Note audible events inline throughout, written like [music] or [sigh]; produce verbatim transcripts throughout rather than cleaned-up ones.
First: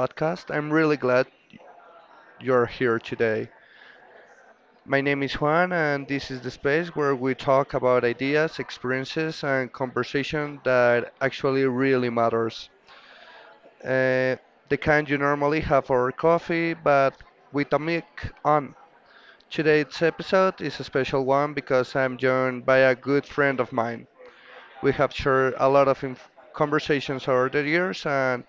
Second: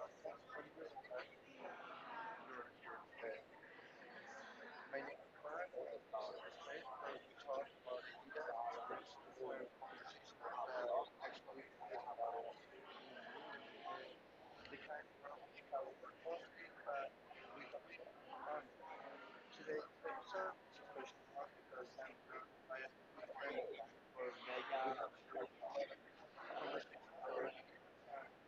podcast. I'm really glad you're here today. My name is Juan, and this is the space where we talk about ideas, experiences, and conversation that actually really matters. Uh, the kind you normally have for coffee, but with a mic on. Today's episode is a special one because I'm joined by a good friend of mine. We have shared a lot of inf- conversations over the years, and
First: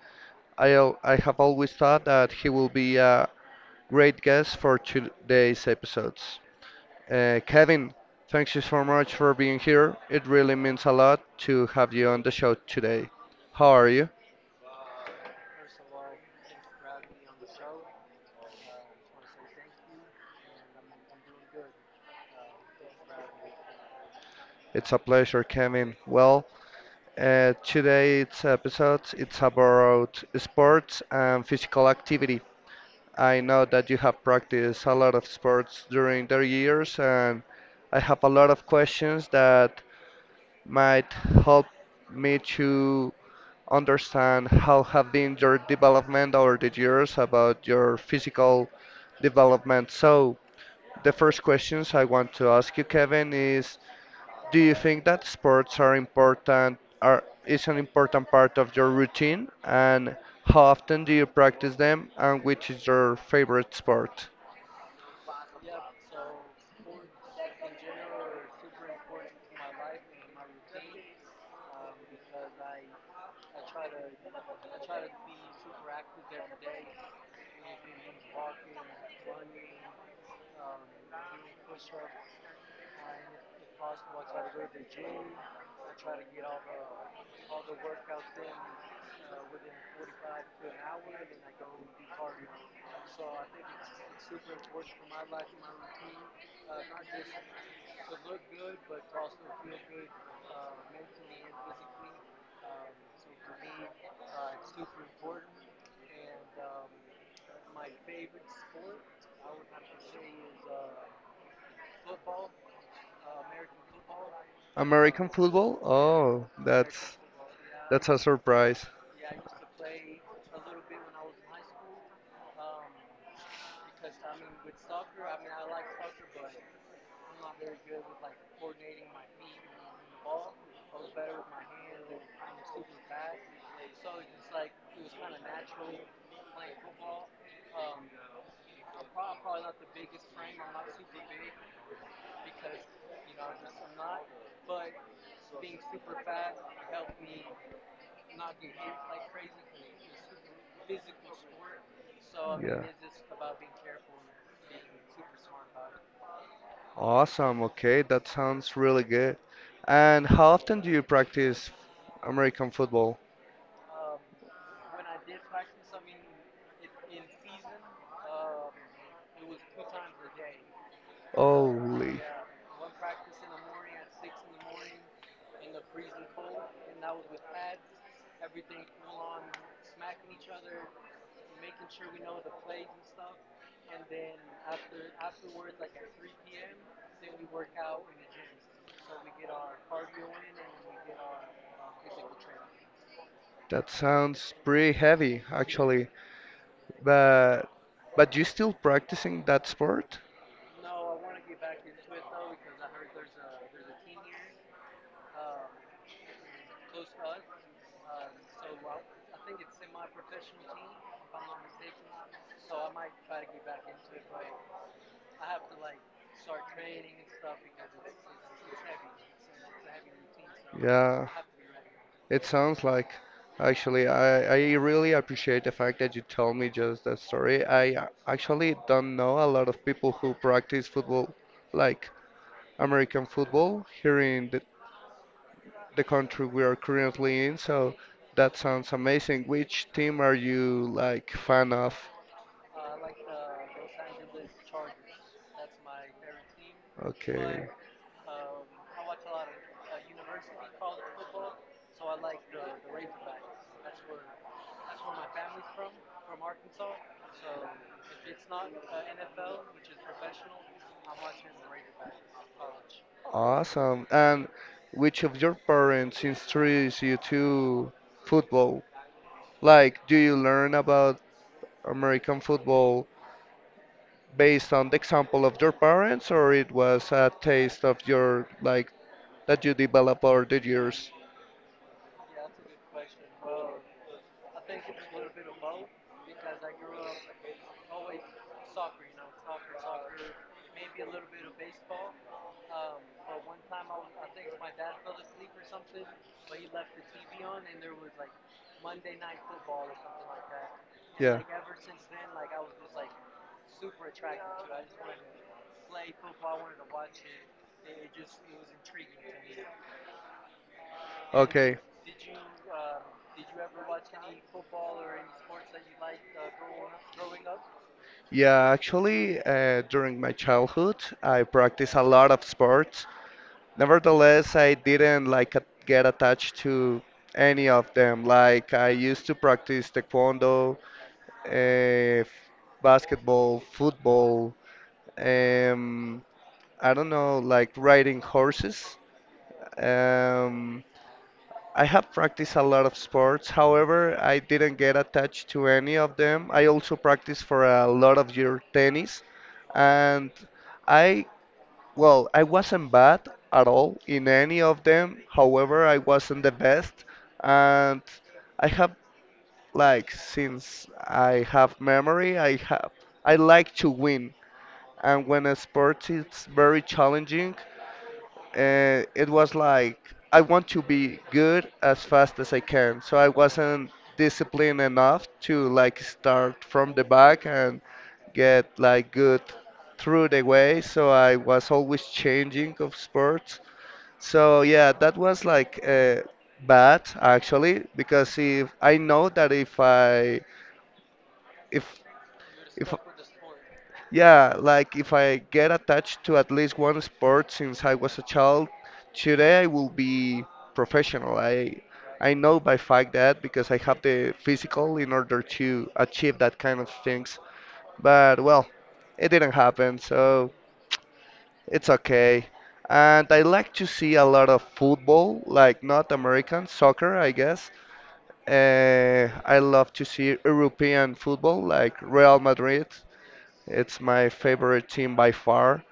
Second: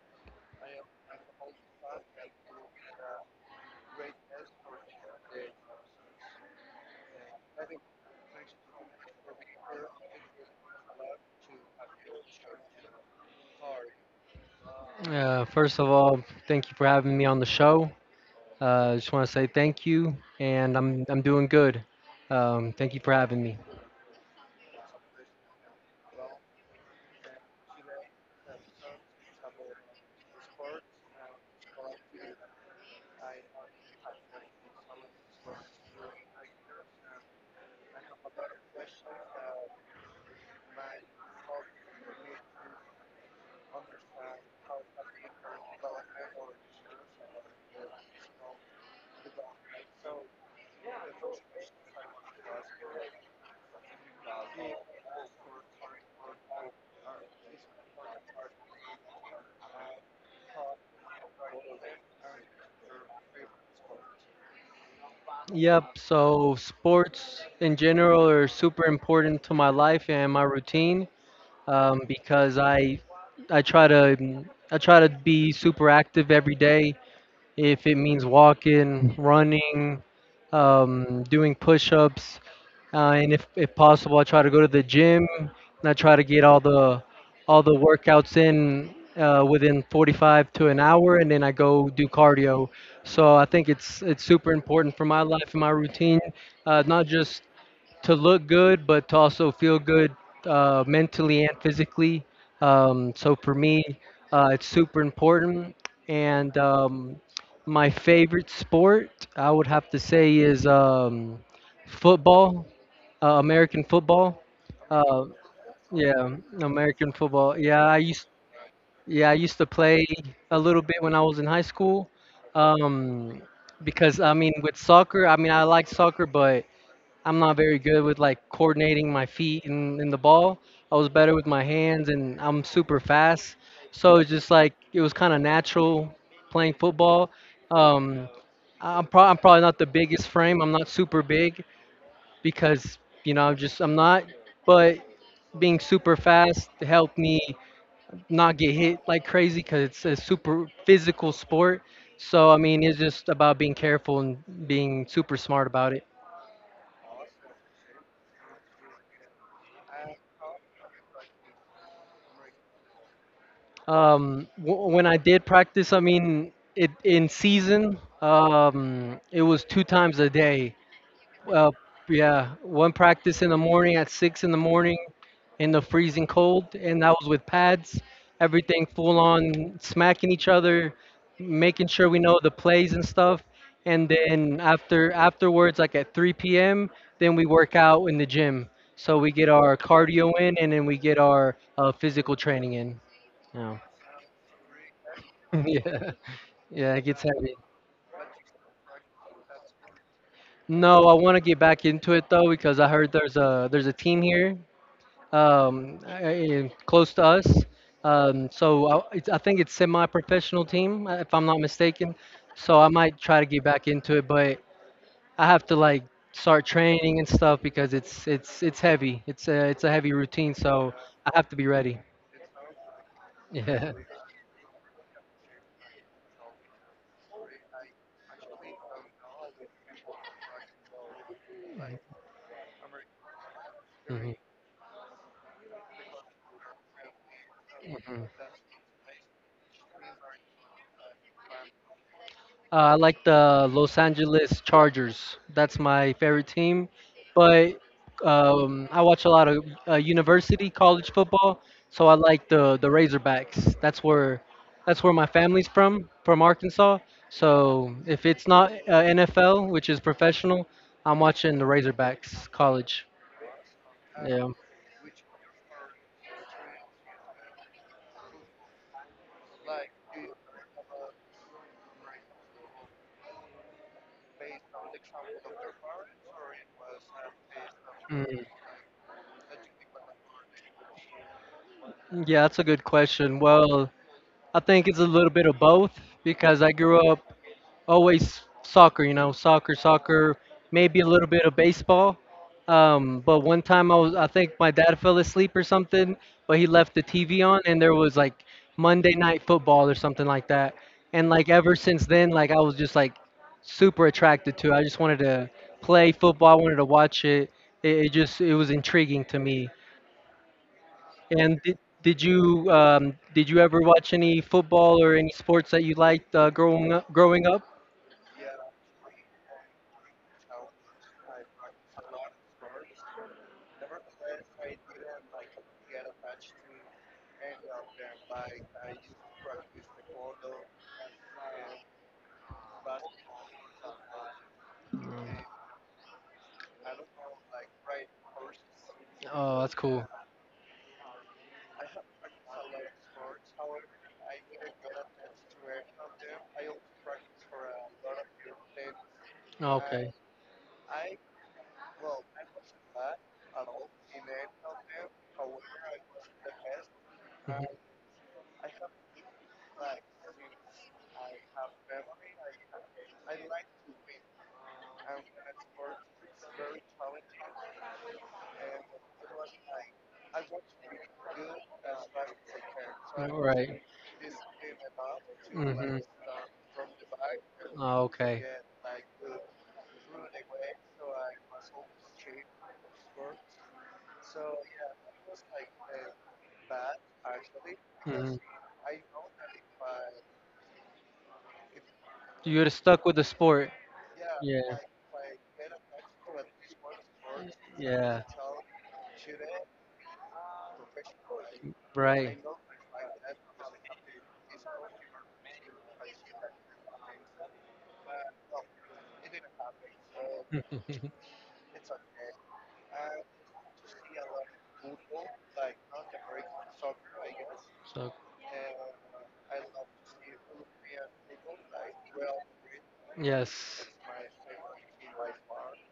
I, al- I have always thought that he will be a great guest for today's episodes. Uh, Kevin, thank you so much for being here. It really means a lot to have you on the show today. How are you? Uh, first of all, thank you for having me on the show. Uh, just want to say thank you, and I'm I'm doing good. Um, thank you for having me. It's a pleasure, Kevin. Well, uh, today's episode it's about sports and physical activity. I know that you have practiced a lot of sports during the years, and I have a lot of questions that might help me to understand how have been your development over the years about your physical development. So the first questions I want to ask you, Kevin, is do you think that sports are important are is an important part of your routine and how often do you practice them and which is your favorite sport? Yep. So sports in general are super important to my life and my routine um, because I I try to mm, I try to be super active every day. If it means walking, running, um, doing push-ups, uh, and if, if possible, I try to go to the gym and I try to get all the all the workouts in uh, within forty-five to an hour, and then I go do cardio. So I think it's it's super important for my life and my routine, uh, not just to look good, but to also feel good uh, mentally and physically. Um, so for me, uh, it's super important. And um, My favorite sport, I would have to say, is um, football. Uh, American football. Uh, American football? yeah, Oh, American that's football. Yeah, I that's a used surprise. Yeah, I used to play a little bit when I was in high school. Um, because I mean with soccer, I mean I like soccer, but I'm not very good with like coordinating my feet and, and the ball. I was better with my hands, and I'm super fast. So it's just like it was kind of natural playing football. Um, I'm, pro- I'm probably not the biggest frame. I'm not super big because you know I'm just I'm not. But being super fast helped me not get hit like crazy because it's a super A physical sport. So I yeah. mean, it's just about being careful and being super smart about it. Awesome. Okay, that sounds really good. And how often do you practice American football? Um, w- when I did practice, I mean, it in season, um, it was two times a day. Uh, Holy. yeah, One practice in the morning at six in the morning in the freezing cold, and that was with pads, everything full on, smacking each other, making sure we know the plays and stuff. And then after afterwards, like at three p m, then we work out in the gym. So we get our cardio in, and then we get our uh, physical training in. So Yeah. that sounds pretty heavy, [laughs] actually. Yeah. Yeah, it gets heavy. But but you still practicing that sport? No, I want to get back into it though because I heard there's a there's a team here um, eh, eh, close to us. Um, so I, it's, I think it's semi-professional team, uh, if I'm not mistaken. So I might try to get back into it, but I have to like start training and stuff because it's it's it's heavy. It's a it's a heavy routine, so Yeah, I have to be ready. [laughs] it sounds like Yeah. actually I, I really appreciate the fact that you told me just that story. I a- actually don't know a lot of people who practice football, like American football, here Mhm, in the, the country we are currently in, so mhm. that sounds amazing. Which team are you like fan of? Uh, I like the Los Angeles Chargers. That's my favorite team. Okay. But um, I watch a lot of uh, university college football, so I like the the Razorbacks. That's where that's where my family's from, from Arkansas. So if it's not uh, N F L, which is professional, I'm watching the Razorbacks college. Awesome. Yeah. And which of your parents introduced you to football? Like, do you learn about American football based on the example of your parents, or it was a taste of Mm. your, like, that you develop over the years? Yeah, that's a good question. Well, I think it's a little bit of both because I grew up always soccer, you know, soccer, soccer, maybe a little bit of baseball. Um, but one time I was, I think my dad fell asleep or something, but he left the T V on and there was like Monday night football or something like that. And Yeah. like ever since then, like I was just like super attracted to it. I just wanted to play football. I wanted to watch it. It, it just, it was intriguing to me. And did, Okay. did you, um, did you ever watch any football or any sports that you liked, uh, growing up, growing up? Yeah, actually, uh, during my childhood, I practiced a lot of sports. Nevertheless, I didn't like a- get attached to any of them. Like, I used to practice taekwondo, uh, basketball, football. Um, I don't know, like riding horses. Oh, that's cool. Um, I have practiced a lot of sports. However, I didn't get attached to any of them. I also practiced for a lot of year tennis, Okay. and I, well, I wasn't bad at all in any of them. However, I wasn't the best, Mhm. and I have like since I have memory, I have I like to win, and when a sport is very challenging, uh, it was like I want to be good as fast as I can. So I All right. wasn't disciplined enough to Mhm. like start from the back and Okay. get like good through the way. So I was always changing of sports. So yeah, that was like uh, bad actually Mhm. because if I know that if I if You're if stuck with the sport. yeah, Yeah. like if I get attached to at least one sport since I was a Yeah. child, today I will be professional. I I Right. know by fact that because I have the physical in order to achieve that kind of things. But well, it didn't happen, so [laughs] it's okay. And I like to see a lot of football, like not American soccer, I guess. So Uh, I love to see European football, like Real Madrid, yes. it's my favorite team by far.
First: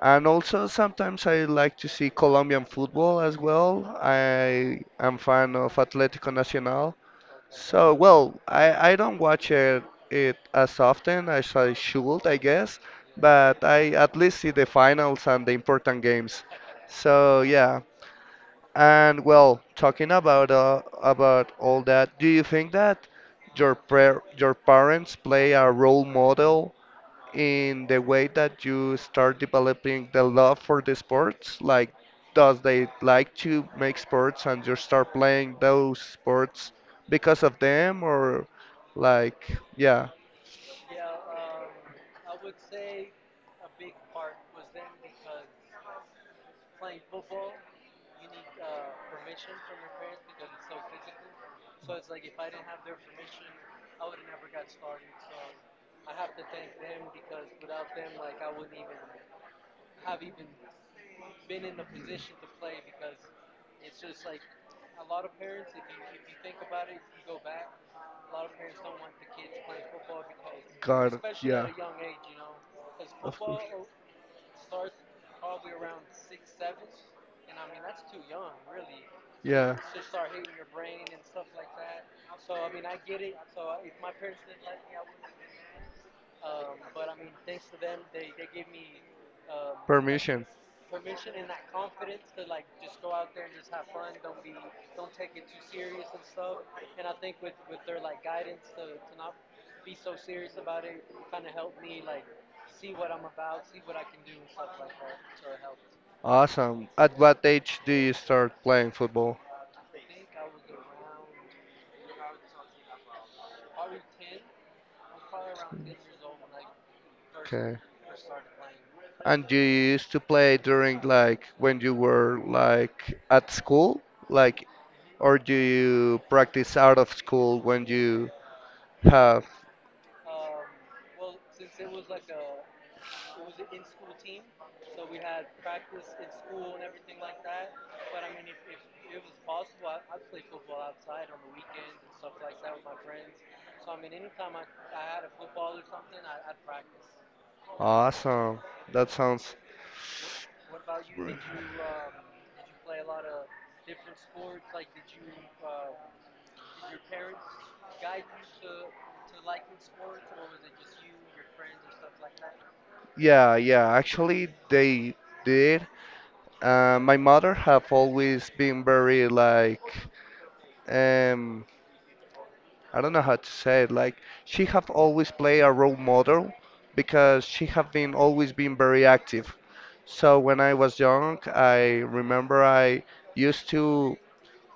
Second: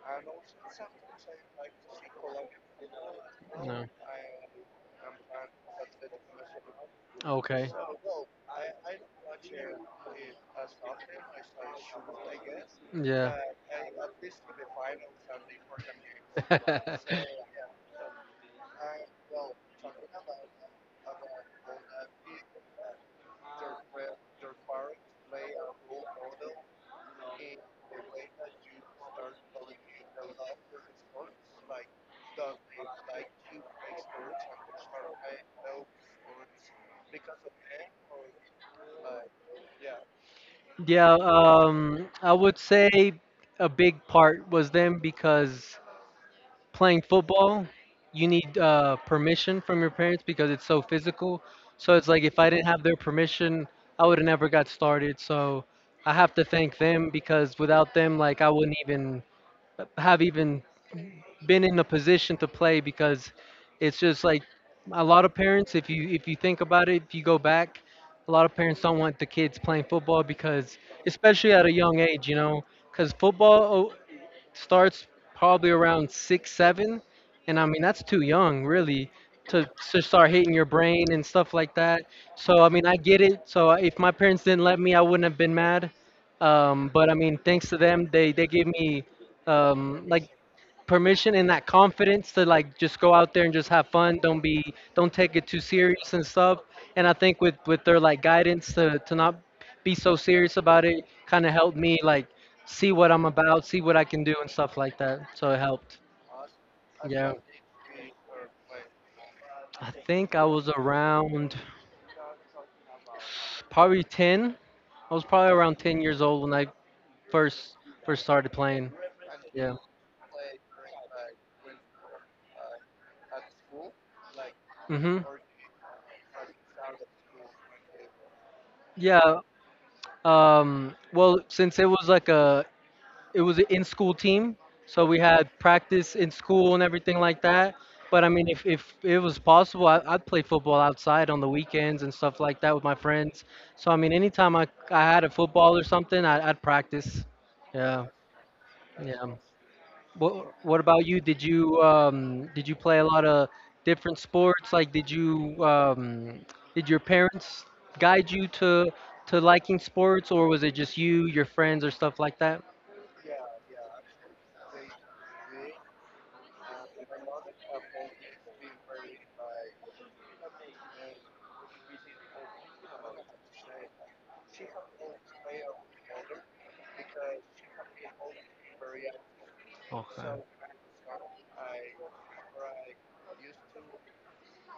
And also sometimes I like to see Colombian football as well. No. I am fan of Atlético Nacional. Okay. So, well, I, I don't watch it, it as often as I should, I guess, Yeah. but I at least see the finals and the important games. [laughs] So, yeah. And well, talking about uh, about all that, do you think that your par your parents play a role model in the way that you start developing the love for the sports? Like, does they like to make sports and you start playing those sports because of them, or like, yeah, Yeah, um, I would say a big part was them because playing football, you need uh, permission from your parents because it's so physical. So it's like if I didn't have their permission, I would have never got started. So I have to thank them because without them, like I wouldn't even have even been in a position to play because it's just like a lot of parents if you if you think about it if you go back a lot of parents don't want the kids playing football because God, especially at yeah, a young age you know because of course, football starts probably around six, seven, and I mean that's too young, really, to yeah, to start hitting your brain and stuff like that. So I mean I get it. So uh, if my parents didn't let me, I wouldn't have been mad. Um, but I mean, thanks to them, they they gave me um, like permission. permission and that confidence to like just go out there and just have fun. Don't be don't take it too serious and stuff. And I think with with their like guidance to to not be so serious about it kind of helped me like see what I'm about, see what I can do and stuff like that. So it helped. Awesome. At Yeah. what age do you start playing football? I think I was around probably ten. I was probably around ten years old when I Okay. first first started playing. And you Yeah. used to play during like when you were like at school, like, Mhm. or do you practice out of school when you Yeah. have? Um, well, since it was like a it was an in-school team, so we had practice in school and everything like that. But I mean, if, if it was possible, I, I'd play football outside on the weekends and stuff like that with my friends. So I mean, anytime I, I had a football or something, I, I'd practice. Yeah, Awesome. That yeah. sounds. What What about you? Did you um did you play a lot of different sports? Like, did you um did your parents guide you to to liking sports, or was it just you, your friends, or stuff like that? Yeah, yeah. Actually, they did. Uh, my mother have always been very like um I don't know how to say it. Like she have always played a role model because she have been always been very active. So Okay. when I was young, I remember I used to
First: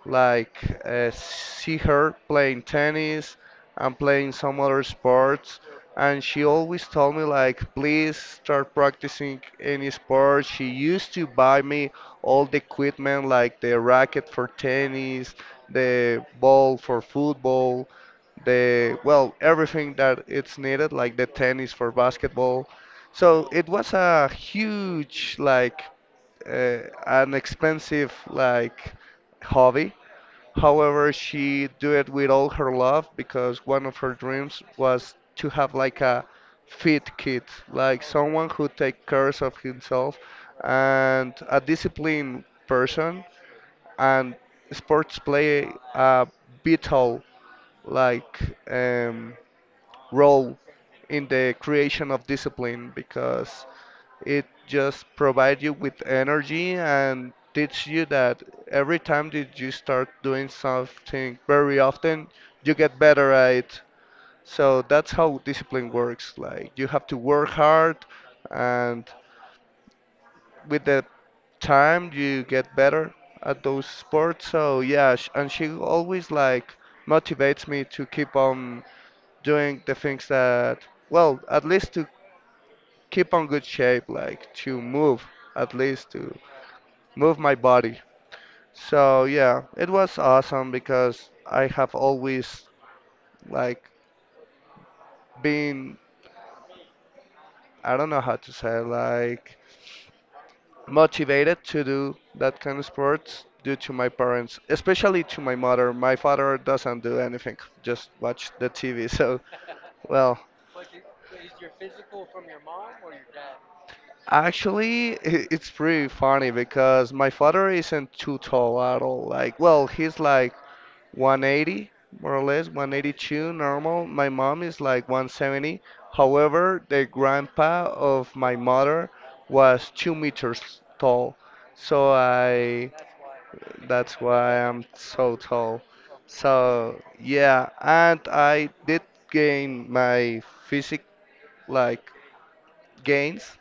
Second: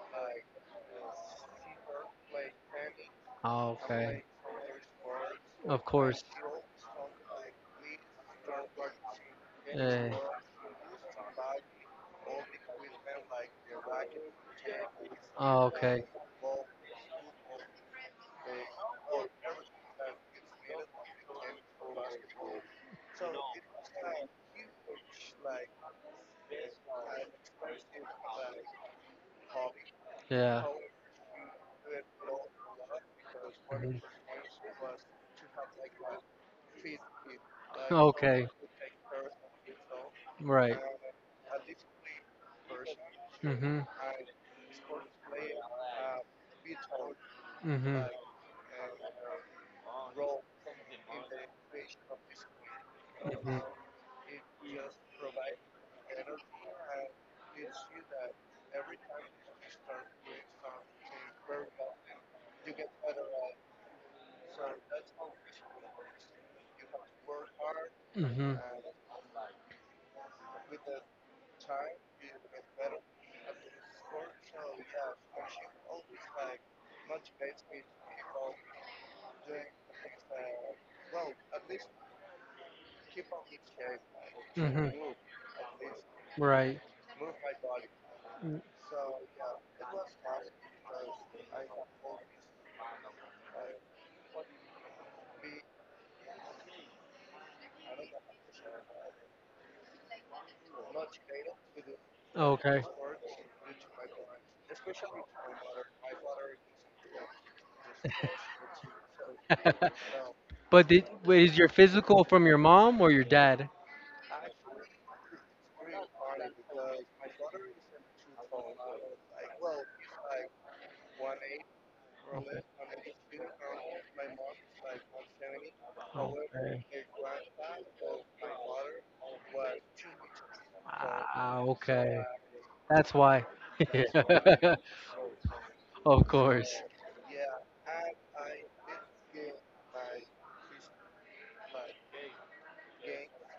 like uh, see her playing tennis and Okay. playing some other sports Of course. and she always told me like please start practicing any Eh. sport she used to buy me all the equipment like the racket for tennis Oh, okay. the ball for football the well everything that it's needed like the tennis for basketball so it was a huge like uh, an expensive like hobby. Yeah. However, she do it with all her love because one of Mhm. her dreams [laughs] was to have like a fit kid, like Okay. someone who take cares of himself Right. and a disciplined person. Mm-hmm. And sports play a vital Mm-hmm. like um, role in the creation of discipline Mm-hmm. because it just provides you with energy and teach you that every time that you start doing something very often, you get better at it. So that's how discipline works. Like you have to work hard, Mm-hmm. and with the time you get better at those sports. So yeah, sh- and she always like motivates me to keep on doing the things that, well, at least to keep on good shape, like to Mm-hmm. move at least to Right. move my body. So yeah, it was awesome because I have always like been I don't know how to say like motivated to do Oh, that kind of okay. sports due to my parents, especially to my mother. My father doesn't do anything, just watch the T V. [laughs] So [laughs] well, but did wait, is your physical from your mom or your dad? actually i- it's pretty funny because my father isn't too tall at all. Like well, he's like one eighty, more or less one eighty-two, normal. My mom is like one seventy. However, Okay. the grandpa of my mother was two meters tall, Ah, so okay. I That's why. [laughs] that's why Yeah. I'm so tall. [laughs] Of course. So yeah, and I did gain my physique like gains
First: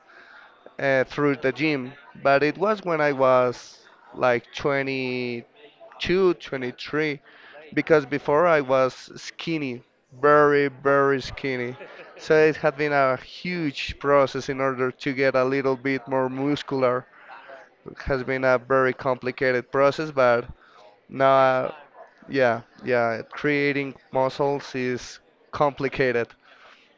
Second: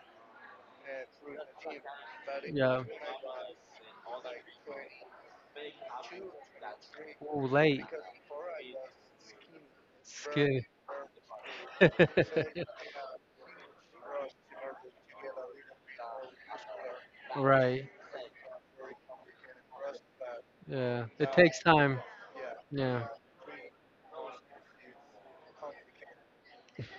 uh, through the gym, but it Yeah. was when I was like twenty-two, twenty-three Ooh, late. because before I was skinny, Skid. very, very skinny. So it [laughs] had been a huge process in order to get a little bit more muscular. Right. It has been a very complicated process, but Yeah. It takes now, time. yeah, Yeah. yeah, creating muscles is complicated,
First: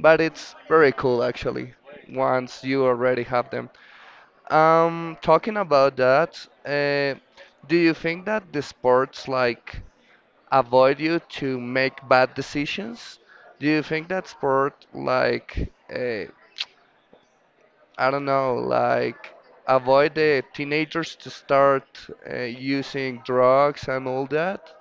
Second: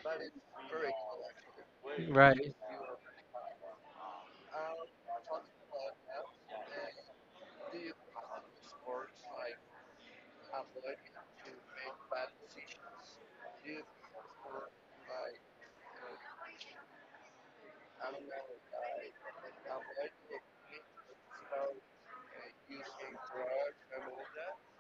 but it's very cool actually Right. once you already have them. Um, talking about that, uh, do you think that the sports like avoid you to make bad decisions? Do you think that sport, like, uh, I don't know, like, avoid the teenagers to start uh, using drugs and all that?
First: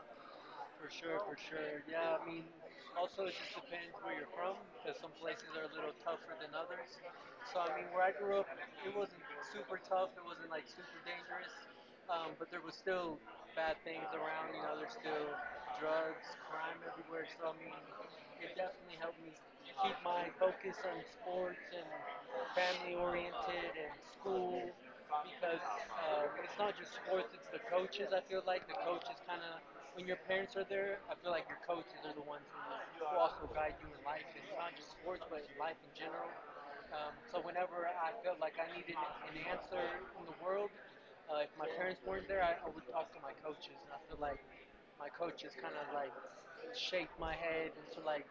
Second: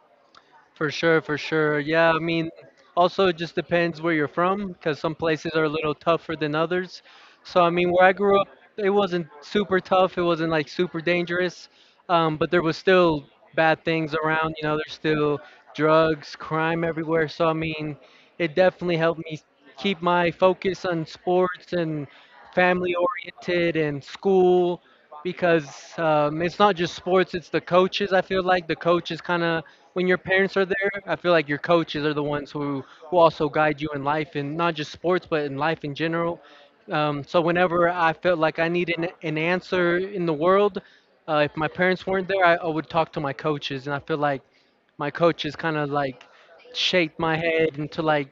For sure, for sure. Yeah, I mean, also it just depends where you're from, because some places are a little tougher than others. So, I mean, where I grew up, it wasn't super tough. It wasn't like super dangerous, um, but there was still bad things around. You know, there's still drugs, crime everywhere. So, I mean, it definitely helped me keep my focus on sports and family oriented and school because um, it's not just sports, it's the coaches. I feel like the coaches kind of when your parents are there, I feel like your coaches are the ones who, who also guide you in life and not just sports, but in life in general. Um, so whenever I felt like I needed an, an answer in the world, uh, if my parents weren't there, I, I would talk to my coaches, and I feel like my coaches kind of like shaped my head into like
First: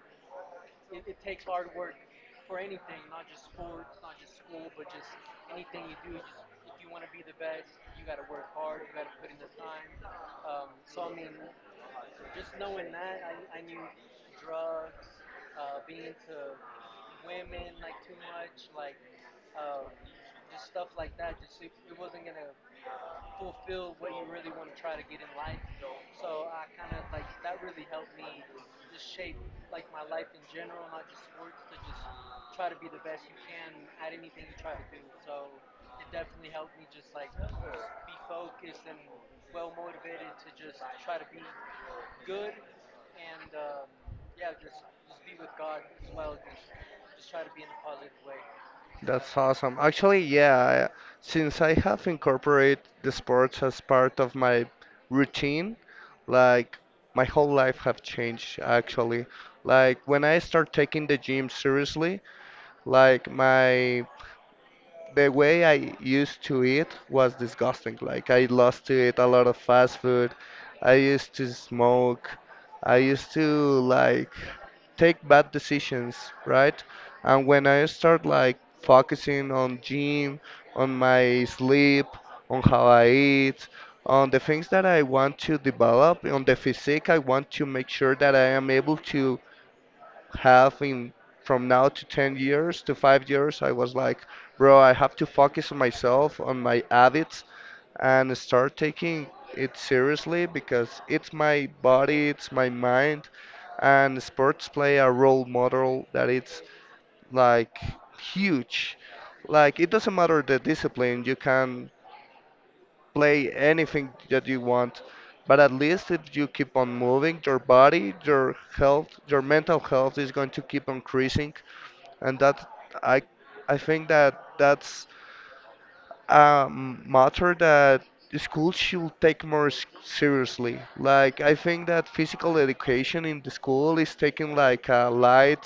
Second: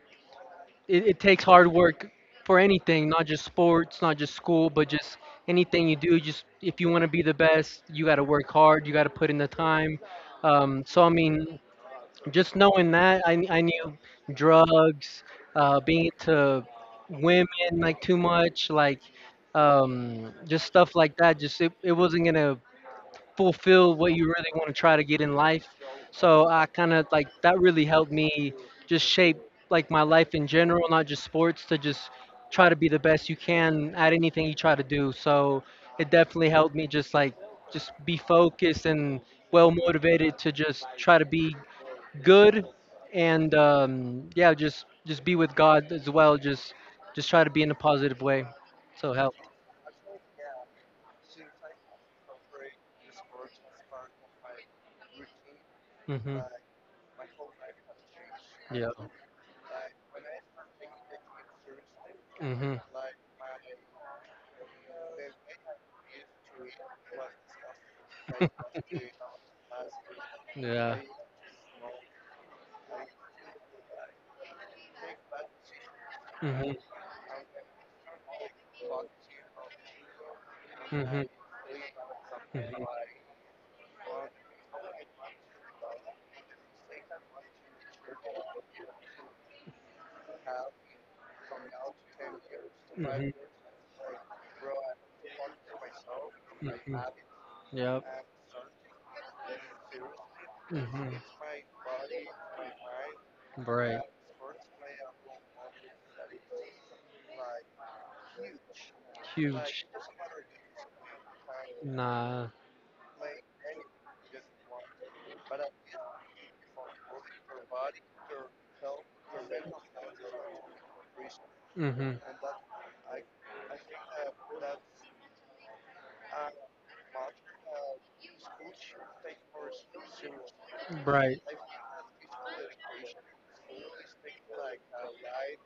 it, it takes hard work for anything, not just sports, not just school, but just anything you do. Just if you want to be the best, you got to work hard, you got to put in the time. Um, so I mean, just knowing that I, I knew drugs uh, being into women like too much like um, just stuff like that just it, it wasn't gonna fulfill what you really want to try to get in life so I kind of like that really helped me just shape like my life in general not just sports to just try to be the best you can at anything you try to do so it definitely helped me just like just be focused and well motivated to just try to be good and um, yeah just just be with God as well just just try to be in a positive way so help. That's awesome. Actually, yeah, I- since I have incorporated the sports as part of my routine, Hmm. like my whole life have changed Yeah. actually. Like when I start taking the gym seriously, Hmm. like my the way I used to eat was disgusting. Like I lost to [laughs] eat a lot of fast food. I Yeah. used to smoke. I used to like take bad decisions, Hmm. right? And when I start like focusing on gym, on Hmm. my sleep, on how I eat, on the things that I want to develop, on the physique, I want to make sure that I am able to have in from now to ten years to Hmm. five Hmm. years, I was like, bro, I have to focus on myself, on my Mhm. habits, Yep. and start taking it seriously because Mhm. it's my body, it's my mind, Right. and sports play a role model that it's like huge. Like Huge. it doesn't matter the discipline, you can Nah. play anything that you want, but at least if you keep on moving your body, your health, your mental health is going to keep on increasing. Hmm. And that I I think that that's a matter that the school should take more s- seriously. Right. Like I think that physical education in the school is taken like a light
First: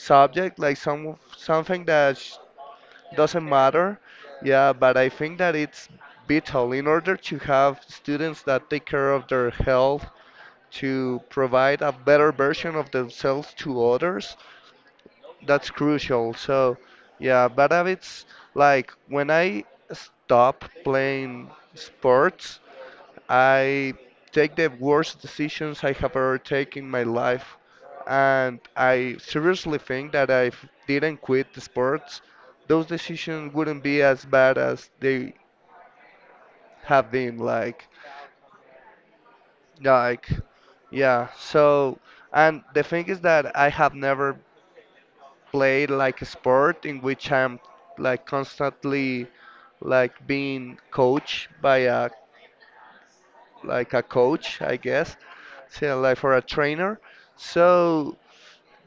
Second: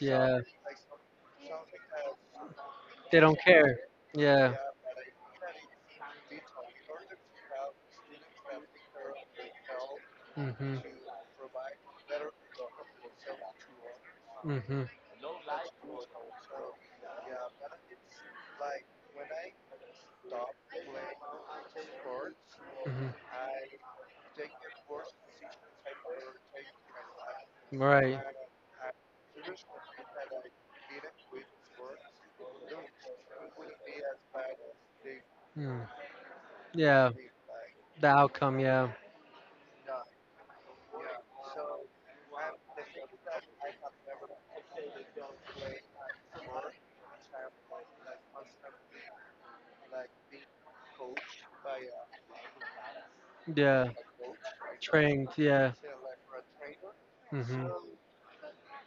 Yeah. like some something that sh- They don't doesn't care. matter. Yeah. Yeah, but I think that it's vital in order to have students that take care of their health Hmm. to provide a better version of themselves to others, Hmm. that's crucial. So, yeah, bad habits, like when I stop playing sports, Hmm. I take the worst decisions I have ever taken in my life, Right. and I seriously think that if didn't quit the sports, those decisions wouldn't be as bad as they Mm. Yeah. have been. Like, The outcome. Yeah. like, yeah. So, and the thing is that I have never play like a sport in which I'm like constantly like being coached by a Yeah. like a coach, I guess, Trained. Yeah. so like for a trainer. Mhm. So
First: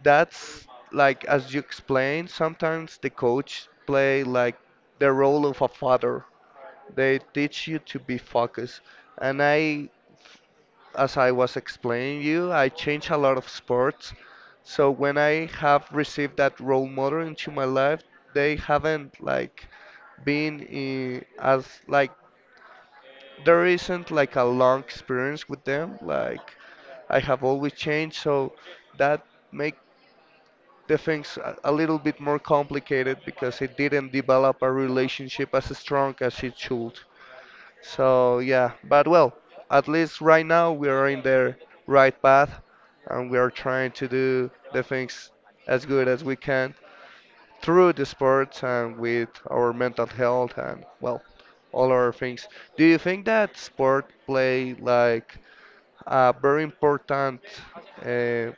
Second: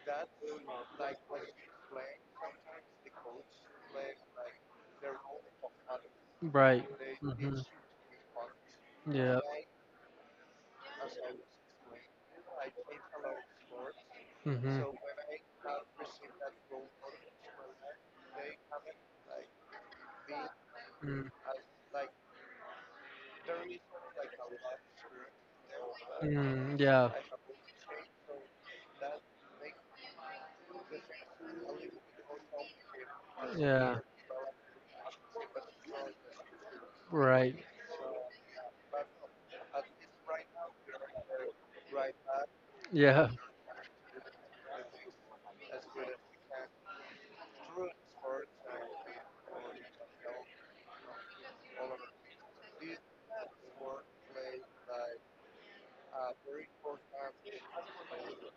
that's like as you explained, sometimes the coach play like the role of a father. Right. They Mhm. teach you to be focused, and Yeah. I as I was explaining you, I changed a lot of sports. Mhm. So when I have received that role model into my life, they haven't like been in, Mm. as like there isn't like a long experience with them. Like Mm, yeah. I have always changed, so that make the things a a little bit more complicated because it Yeah. didn't develop a relationship as strong as it should. Right. So yeah, but well, at least right now we are in the right path, Yeah. and we are trying to do the things as good as we can through the sports and with our mental health and, well, all our things. Do you think that sport play like a very important uh,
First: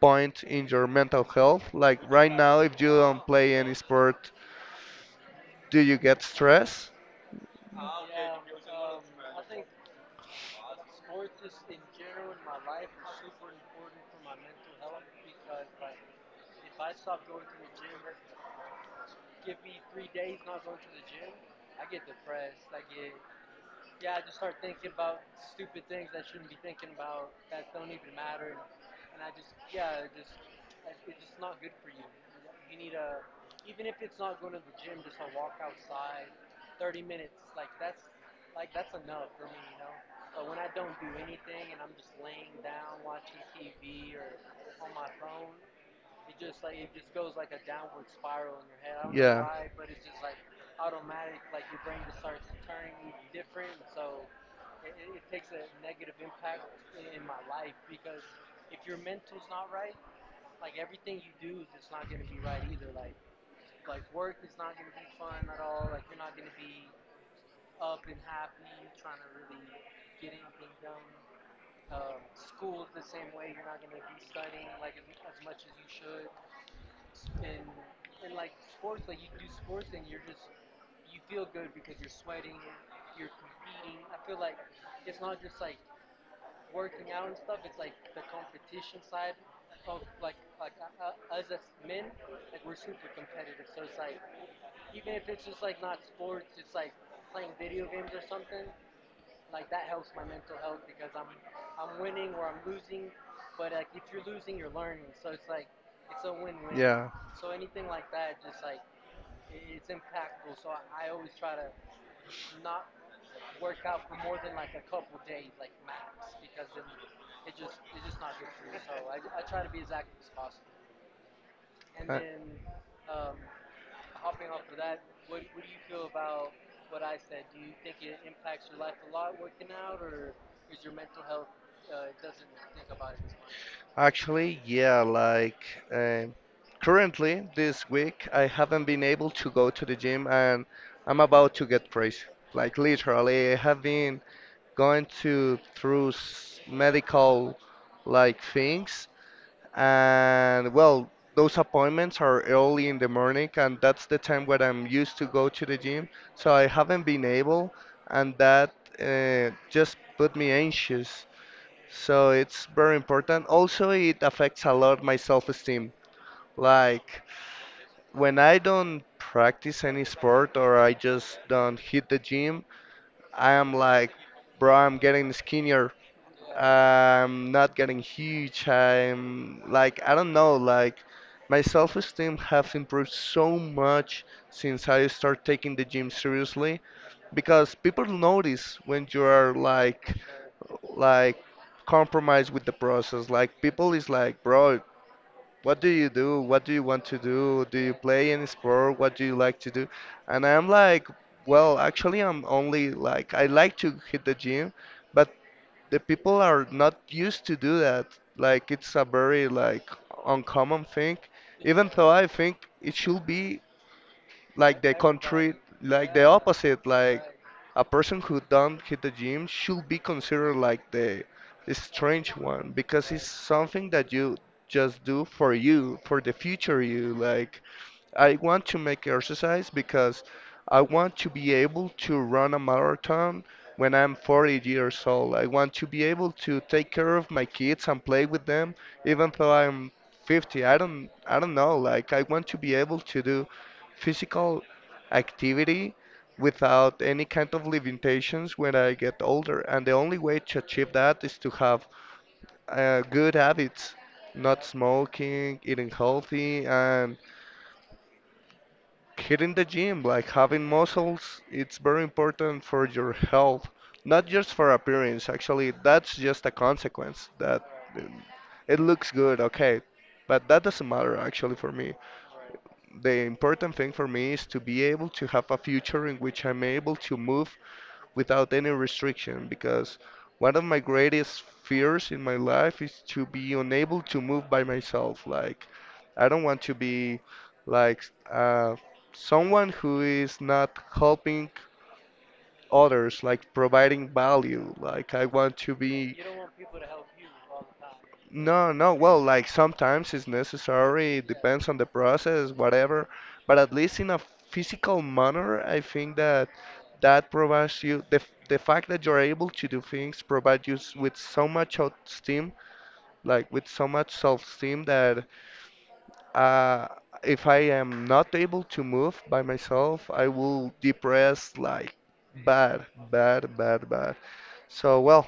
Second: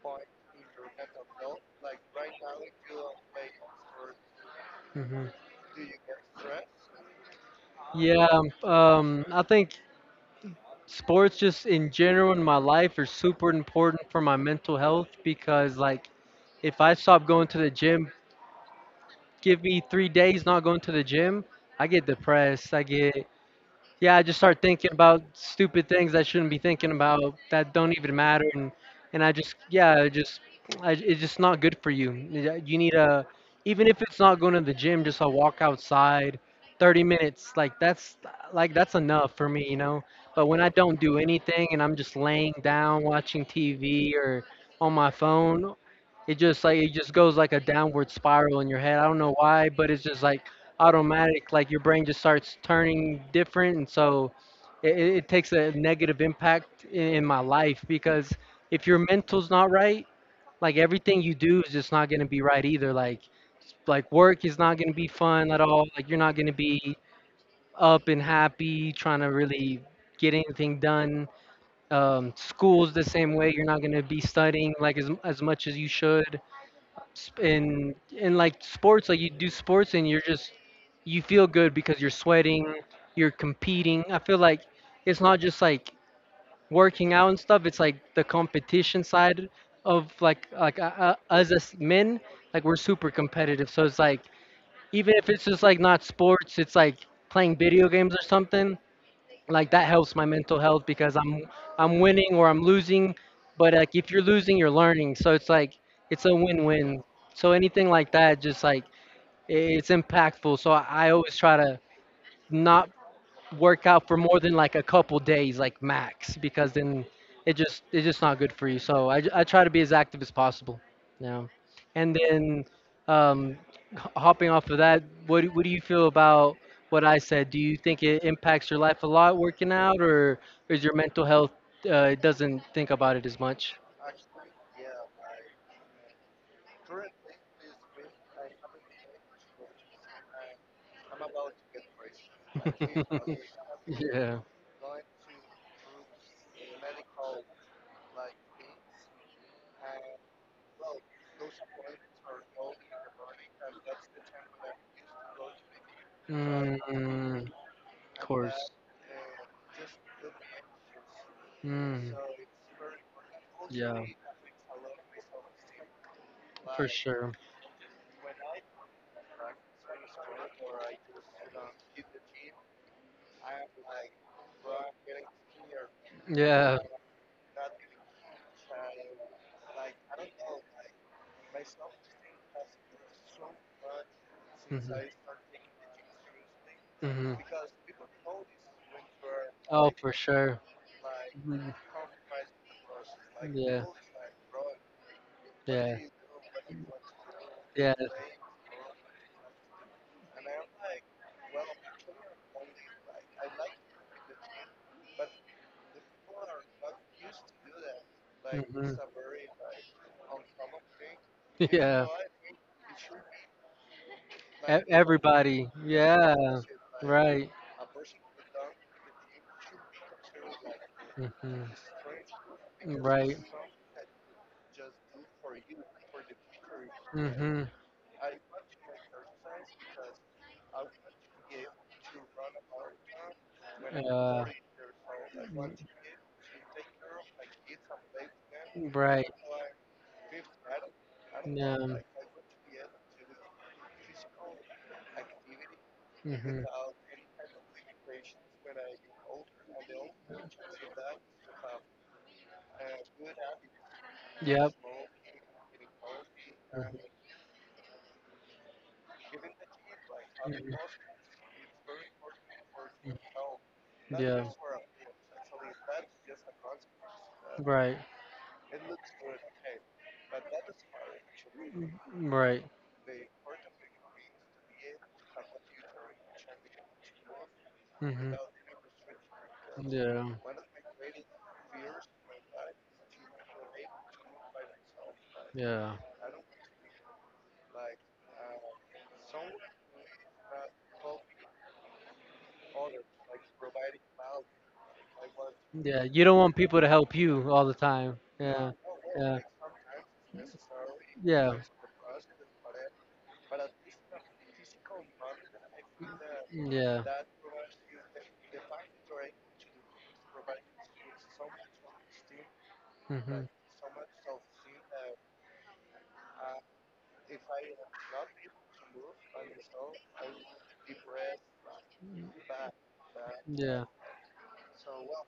point in your mental health? Like right now, if you don't play any sport, Mhm. do you get stress? Yeah. Um. I think sports just in general in my life are super important for my mental health because like if I stop going to the gym, give me three days not going to the gym, I get depressed. I get yeah, I just start thinking about stupid things I shouldn't be thinking about that don't even matter, and and I just yeah, it just I, it's just not good for you. Yeah, you need a even if it's not going to the gym, just a walk outside, thirty minutes. Like that's like that's enough for me, you know. But when I don't do anything and I'm just laying down watching T V or on my phone, it just like it just goes like a downward spiral in your head. I don't know Yeah. why, but it's just like automatic, like your brain just starts turning different. And so it, it it takes a negative impact in, in my life because if your mental's not right, like everything you do is just not going to be right either, like like work is not going to be fun at all, like you're not going to be up and happy trying to really get anything done. Um, school's the same way, you're not going to be studying like as, as much as you should. Sp- in in like sports, like you do sports and you're just you feel good because you're sweating, you're competing. I feel like it's not just like working out and stuff. It's like the competition side of like like uh, uh, us as men. Like we're super competitive, so it's like even if it's just like not sports, it's like playing video games or something like that helps my mental health because I'm I'm winning or I'm losing, but like if you're losing, you're learning. So it's like it's a win-win. Yeah. So anything like that, just like i- it's impactful. So I I always try to not work out for more than like a couple days, like max, because then it just it's just not good for you. So I, j- I try to be as active as possible. Yeah, and Uh, then um, h- hopping off of that, what do- what do you feel about what I said? Do you think it impacts your life a lot working out, or is your mental health uh, doesn't think about it as much? Actually, yeah, like um currently this week I haven't been able to go to the gym, and I'm about to get crazy. Like [laughs] literally, I have been Yeah. going to through s- medical like things. And well, those appointments are early in the morning, and that's the time when I'm used to go to the gym. So I haven't been Mm, able, of and course. that uh, just put me anxious. Mm, So it's very important. Also, yeah. it affects a lot my self-esteem. For Like sure. when I don't practice any sport or I just don't hit the gym, I am like, bro, I'm getting skinnier. Yeah. I'm not getting huge. I'm like I don't know, like my self-esteem has improved so much Hmm. since I start taking the gym seriously Hmm. because people notice when you are Oh, for like sure. like Mhm. compromised with the process. Like Yeah. people is like, bro, what do Yeah. you do? What do you want to do? Do Yeah. you play any sport? What do you like to do? And I'm like, well, actually, I'm only like I like to hit the gym, but the people are not used to do that. Like it's Hmm. a very like uncommon thing. [laughs] Even Yeah. though I think it should be E- like the country, Everybody. like the Yeah. opposite. Like Right. a person who don't hit the gym should be considered like the Hmm, because. strange one because it's Right. something that you just do for you, for the future you. That. Like Hmm. I want to make exercise because I want to be able to run a marathon when I'm Uh, forty years old. I want to be able to take care of my kids and play with them right. even though I'm fifty. I don't I don't know, Um, like I want to be able to do physical activity hmm. without any kind of limitations when I get older. And the only way to achieve that is to have uh, good habits, not Yep. smoking, eating healthy, Mhm. and hitting the gym. Like having muscles, it's very important for your health, Mhm. not Yeah. just for appearance. Actually, that's just a consequence that Right. um, it looks good, okay, but that doesn't matter actually for me. Right. The important thing for me is to be able to have a future in which I'm able to move Hmm. without any restriction because Yeah. one of my greatest fears in my life is to be unable to move by myself. Like, Yeah. I don't want to be like uh, someone who is not helping others, like providing value. Like, I want to Yeah. be. You don't want people to help you all the time. No, Yeah. no. Well, Yeah. like sometimes it's necessary, it Yeah. depends on the process, whatever. But at least in a physical manner, I think that Yeah. that provides you the f- the fact that you're able to do things provides you s- with so much self-esteem, Hmm. like with so much self-esteem that uh, if I am not able to move by myself, I will depress like bad, bad, Yeah. bad, bad. So well,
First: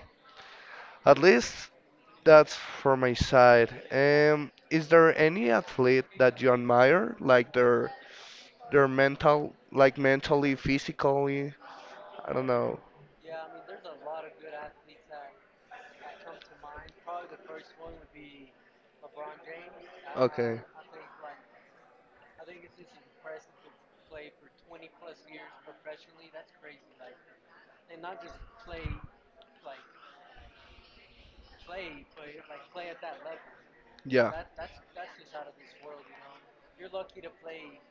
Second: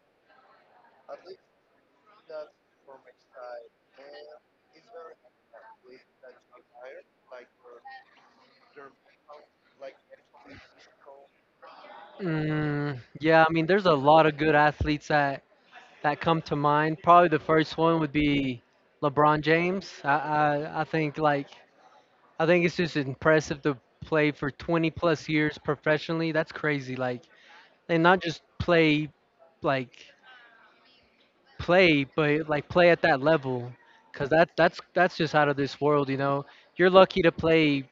at least that's from my side. Um, is there any athlete that you admire, like their their mental, like mentally, physically? I don't know. Mm, yeah, I mean, there's a lot of good athletes that that come to mind. Probably the first one would be LeBron James. I Okay, I, I think like I think it's just impressive to play for twenty plus years professionally. That's crazy. Like, and not just play, like play, but like play at that level, because yeah, that that's that's just out of this world. You know, you're lucky to play.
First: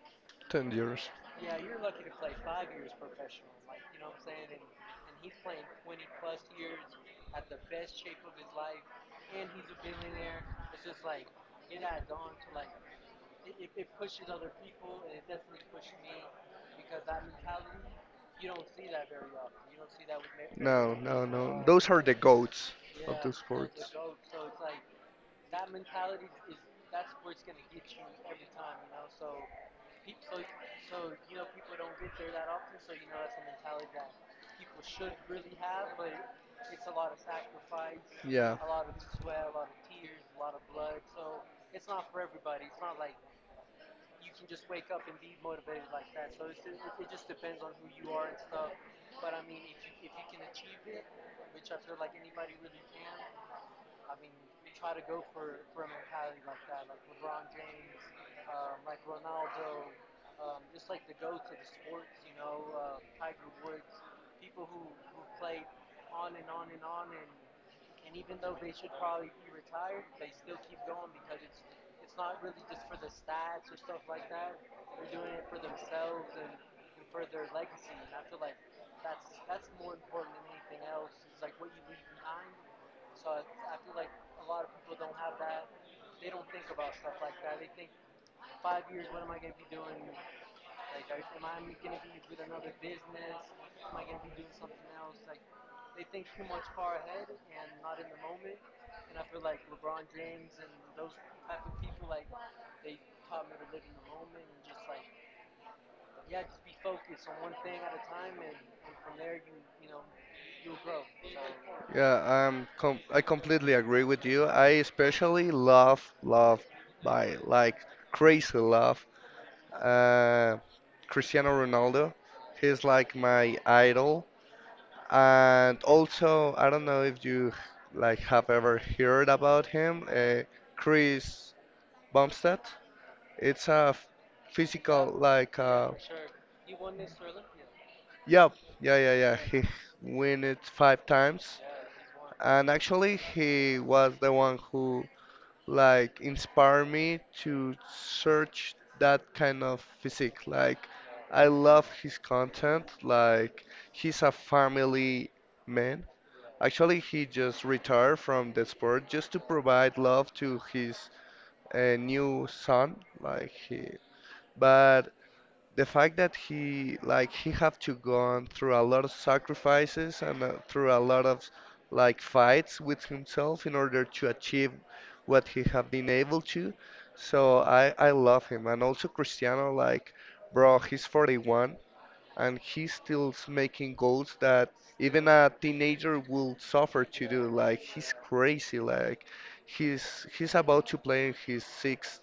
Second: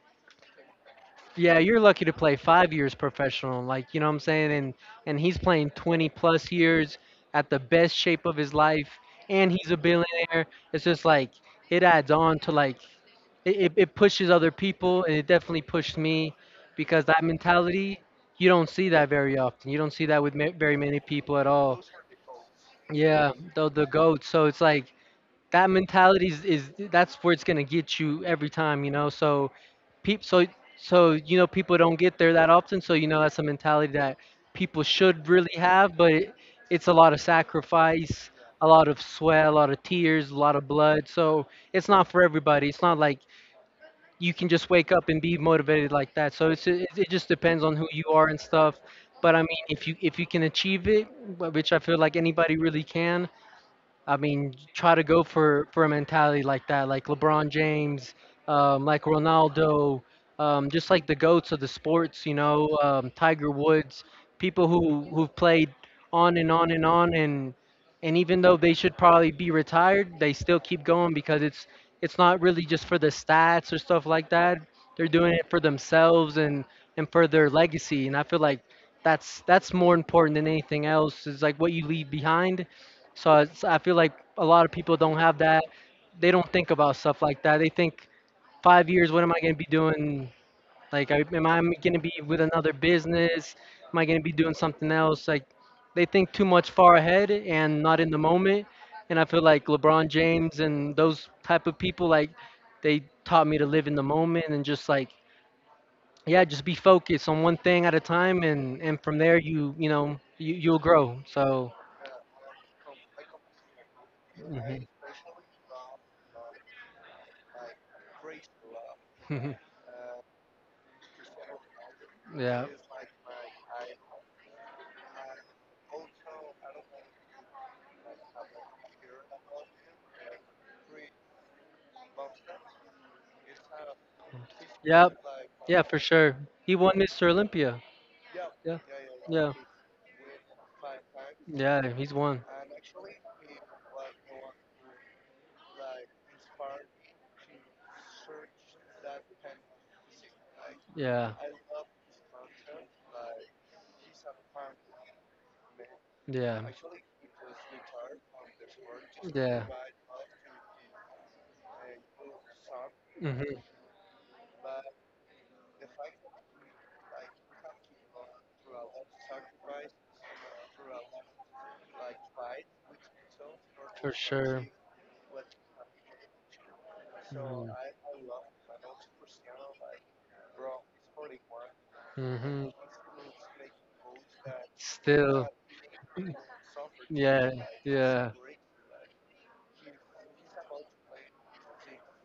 ten years. Yeah, you're lucky to play five years professional, like you know what I'm saying, and and he's playing twenty plus years at the best shape of his life, and he's a billionaire. It's just like it adds on to like it, it, it pushes other people, and it definitely pushed me because that mentality, you don't see that very often. You don't see that with ma- very No, many no, people at no. all. Those are the goats of Yeah, the the the sports. goat. So it's like that mentality is, is that's where it's gonna get you every time, you know. So, peep, so so you know people don't get there that often. So you know that's a mentality that people should really have, but it, it's a lot of sacrifice, Yeah. a lot of sweat, a lot of tears, a lot of blood. So it's not for everybody. It's not like you can just wake up and be motivated like that. So it's it, it just depends on who you are and stuff. But I mean, if you if you can achieve it, wh- which I feel like anybody really can, I mean, try to go for for a mentality like that, like LeBron James, um, like Ronaldo, um, just like the goats of the sports, you know, um, Tiger Woods, people who who've played on and on and on, and and even though they should probably be retired, they still keep going because it's it's not really just for the stats or stuff like that. They're doing it for themselves and and for their legacy, and I feel like that's that's more important than anything else. Is like what you leave behind. So it's, I feel like a lot of people don't have that. They don't think about stuff like that. They think five years, what am I going to be doing? Like, I, am I going to be with another business? Am I going to be doing something else? Like, they think too much far ahead and not in the moment. And I feel like LeBron James and those type of people, like, they taught me to live in the moment and just like, yeah, just be focused on one thing at a time, and and from there you you know you you'll grow. So, Yeah, um, com I completely agree with you. I mhm. especially love, love by like crazy love, uh, Cristiano Ronaldo. [laughs] Yeah. He's like my idol. And also, I don't know if you like have ever heard about him, uh, Chris Bumstead. It's a f- physical Yep. like, Yeah, uh, for sure. He won Mister Olympia. yeah, Yeah. yeah, yeah, yeah. Yeah. He won it five times, Yeah, he's won. and actually, he was the one who like inspire me to search that kind of physique. Like Yeah. I love his content. Like he's a family man. Yeah. Actually, he just retired from the sport just to Yeah. provide love to his uh, new son. Like Mhm. he, but the fact that he like he have to go on through a lot of sacrifices and uh, through a lot of like fights with himself in order For to sure. achieve what he have been able to. So Mm. i i love him, and also Cristiano, like, bro, he's forty-one and Hmm. he's still s- making goals that even Still, a teenager will suffer to do. yeah, Like he's yeah, crazy. Like he's he's about to play in his sixth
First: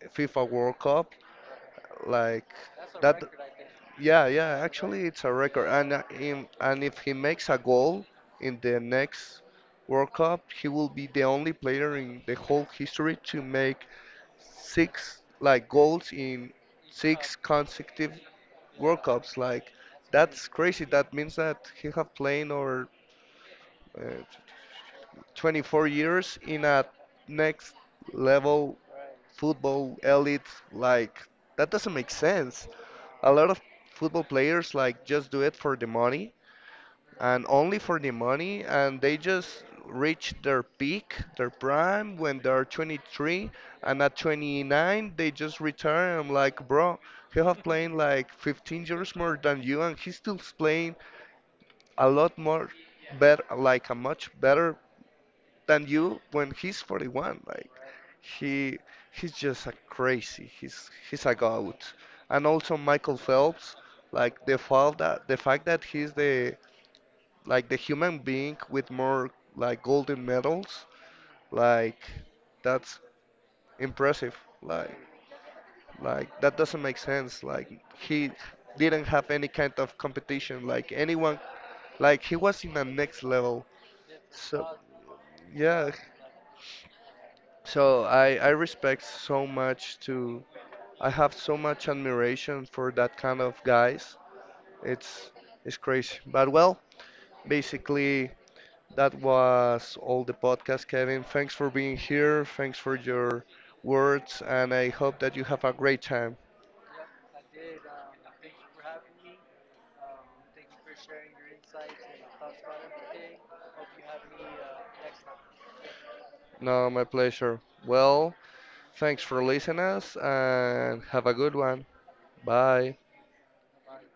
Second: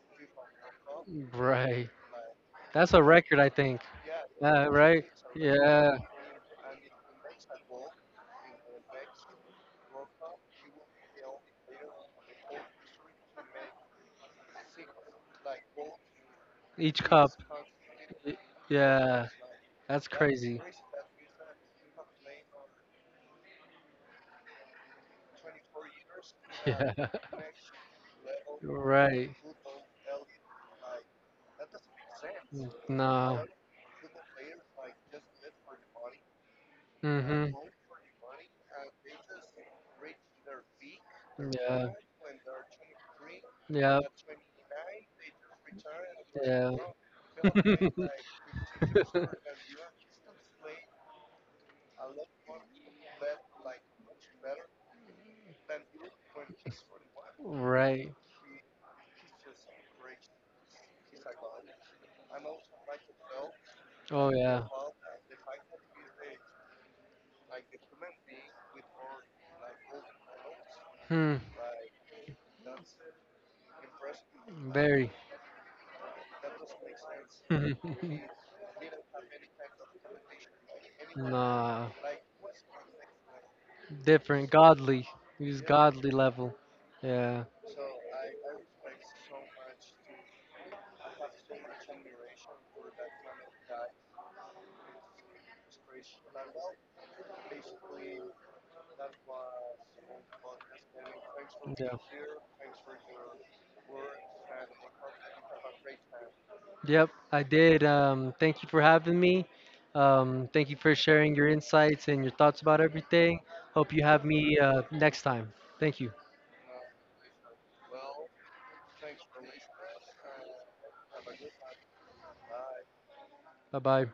F I F A world cup. right. Like That's a that, record, I think. yeah, yeah, Uh, actually Right? it's a record. And Yeah, uh, him, and if he makes a goal in the next World Cup, he will be the only player in the whole history to make six like goals in each cup. six consecutive Y- World Yeah, Cups. Like that's that's crazy. crazy. That means that he have played over uh, twenty-four years in a Yeah, [laughs] next level right. football elite. Like that doesn't make sense. A No. lot of football players like just do it for the money, and Mm-hmm. only for the money, and they just reach their peak, their prime when they're twenty-three, Yeah, and yeah. at twenty-nine they just retire. I'm like, Yeah. bro, he have playing [laughs] like fifteen years more than you and he's still playing a lot more better, like a much better than you when he's forty-one. Like right. he, he's just a crazy. He's he's a goat. And also Michael Phelps, Oh like the yeah. fact that the fact that he's the like the human being with more like golden medals, Hmm. like that's impressive. Like Very. like that doesn't make sense. Like [laughs] he didn't have any kind of competition. Like anyone nah. like he was in the next level. Different. So Godly. He's yeah. godly level. Yeah. So I I respect so much to I have so much admiration for that kind of guys. It's it's crazy. But well, basically that was all the podcast, Kevin. Thanks for being Yeah. here. Thanks for your words, and I hope that you have a great time. Yep, I did. Um, thank you for having me. Um, thank you for sharing your insights and your thoughts about everything. Hope you have me uh, next time. Thank you. No, my pleasure. Well, thanks for listening us, and have a good one. Bye. Bye bye.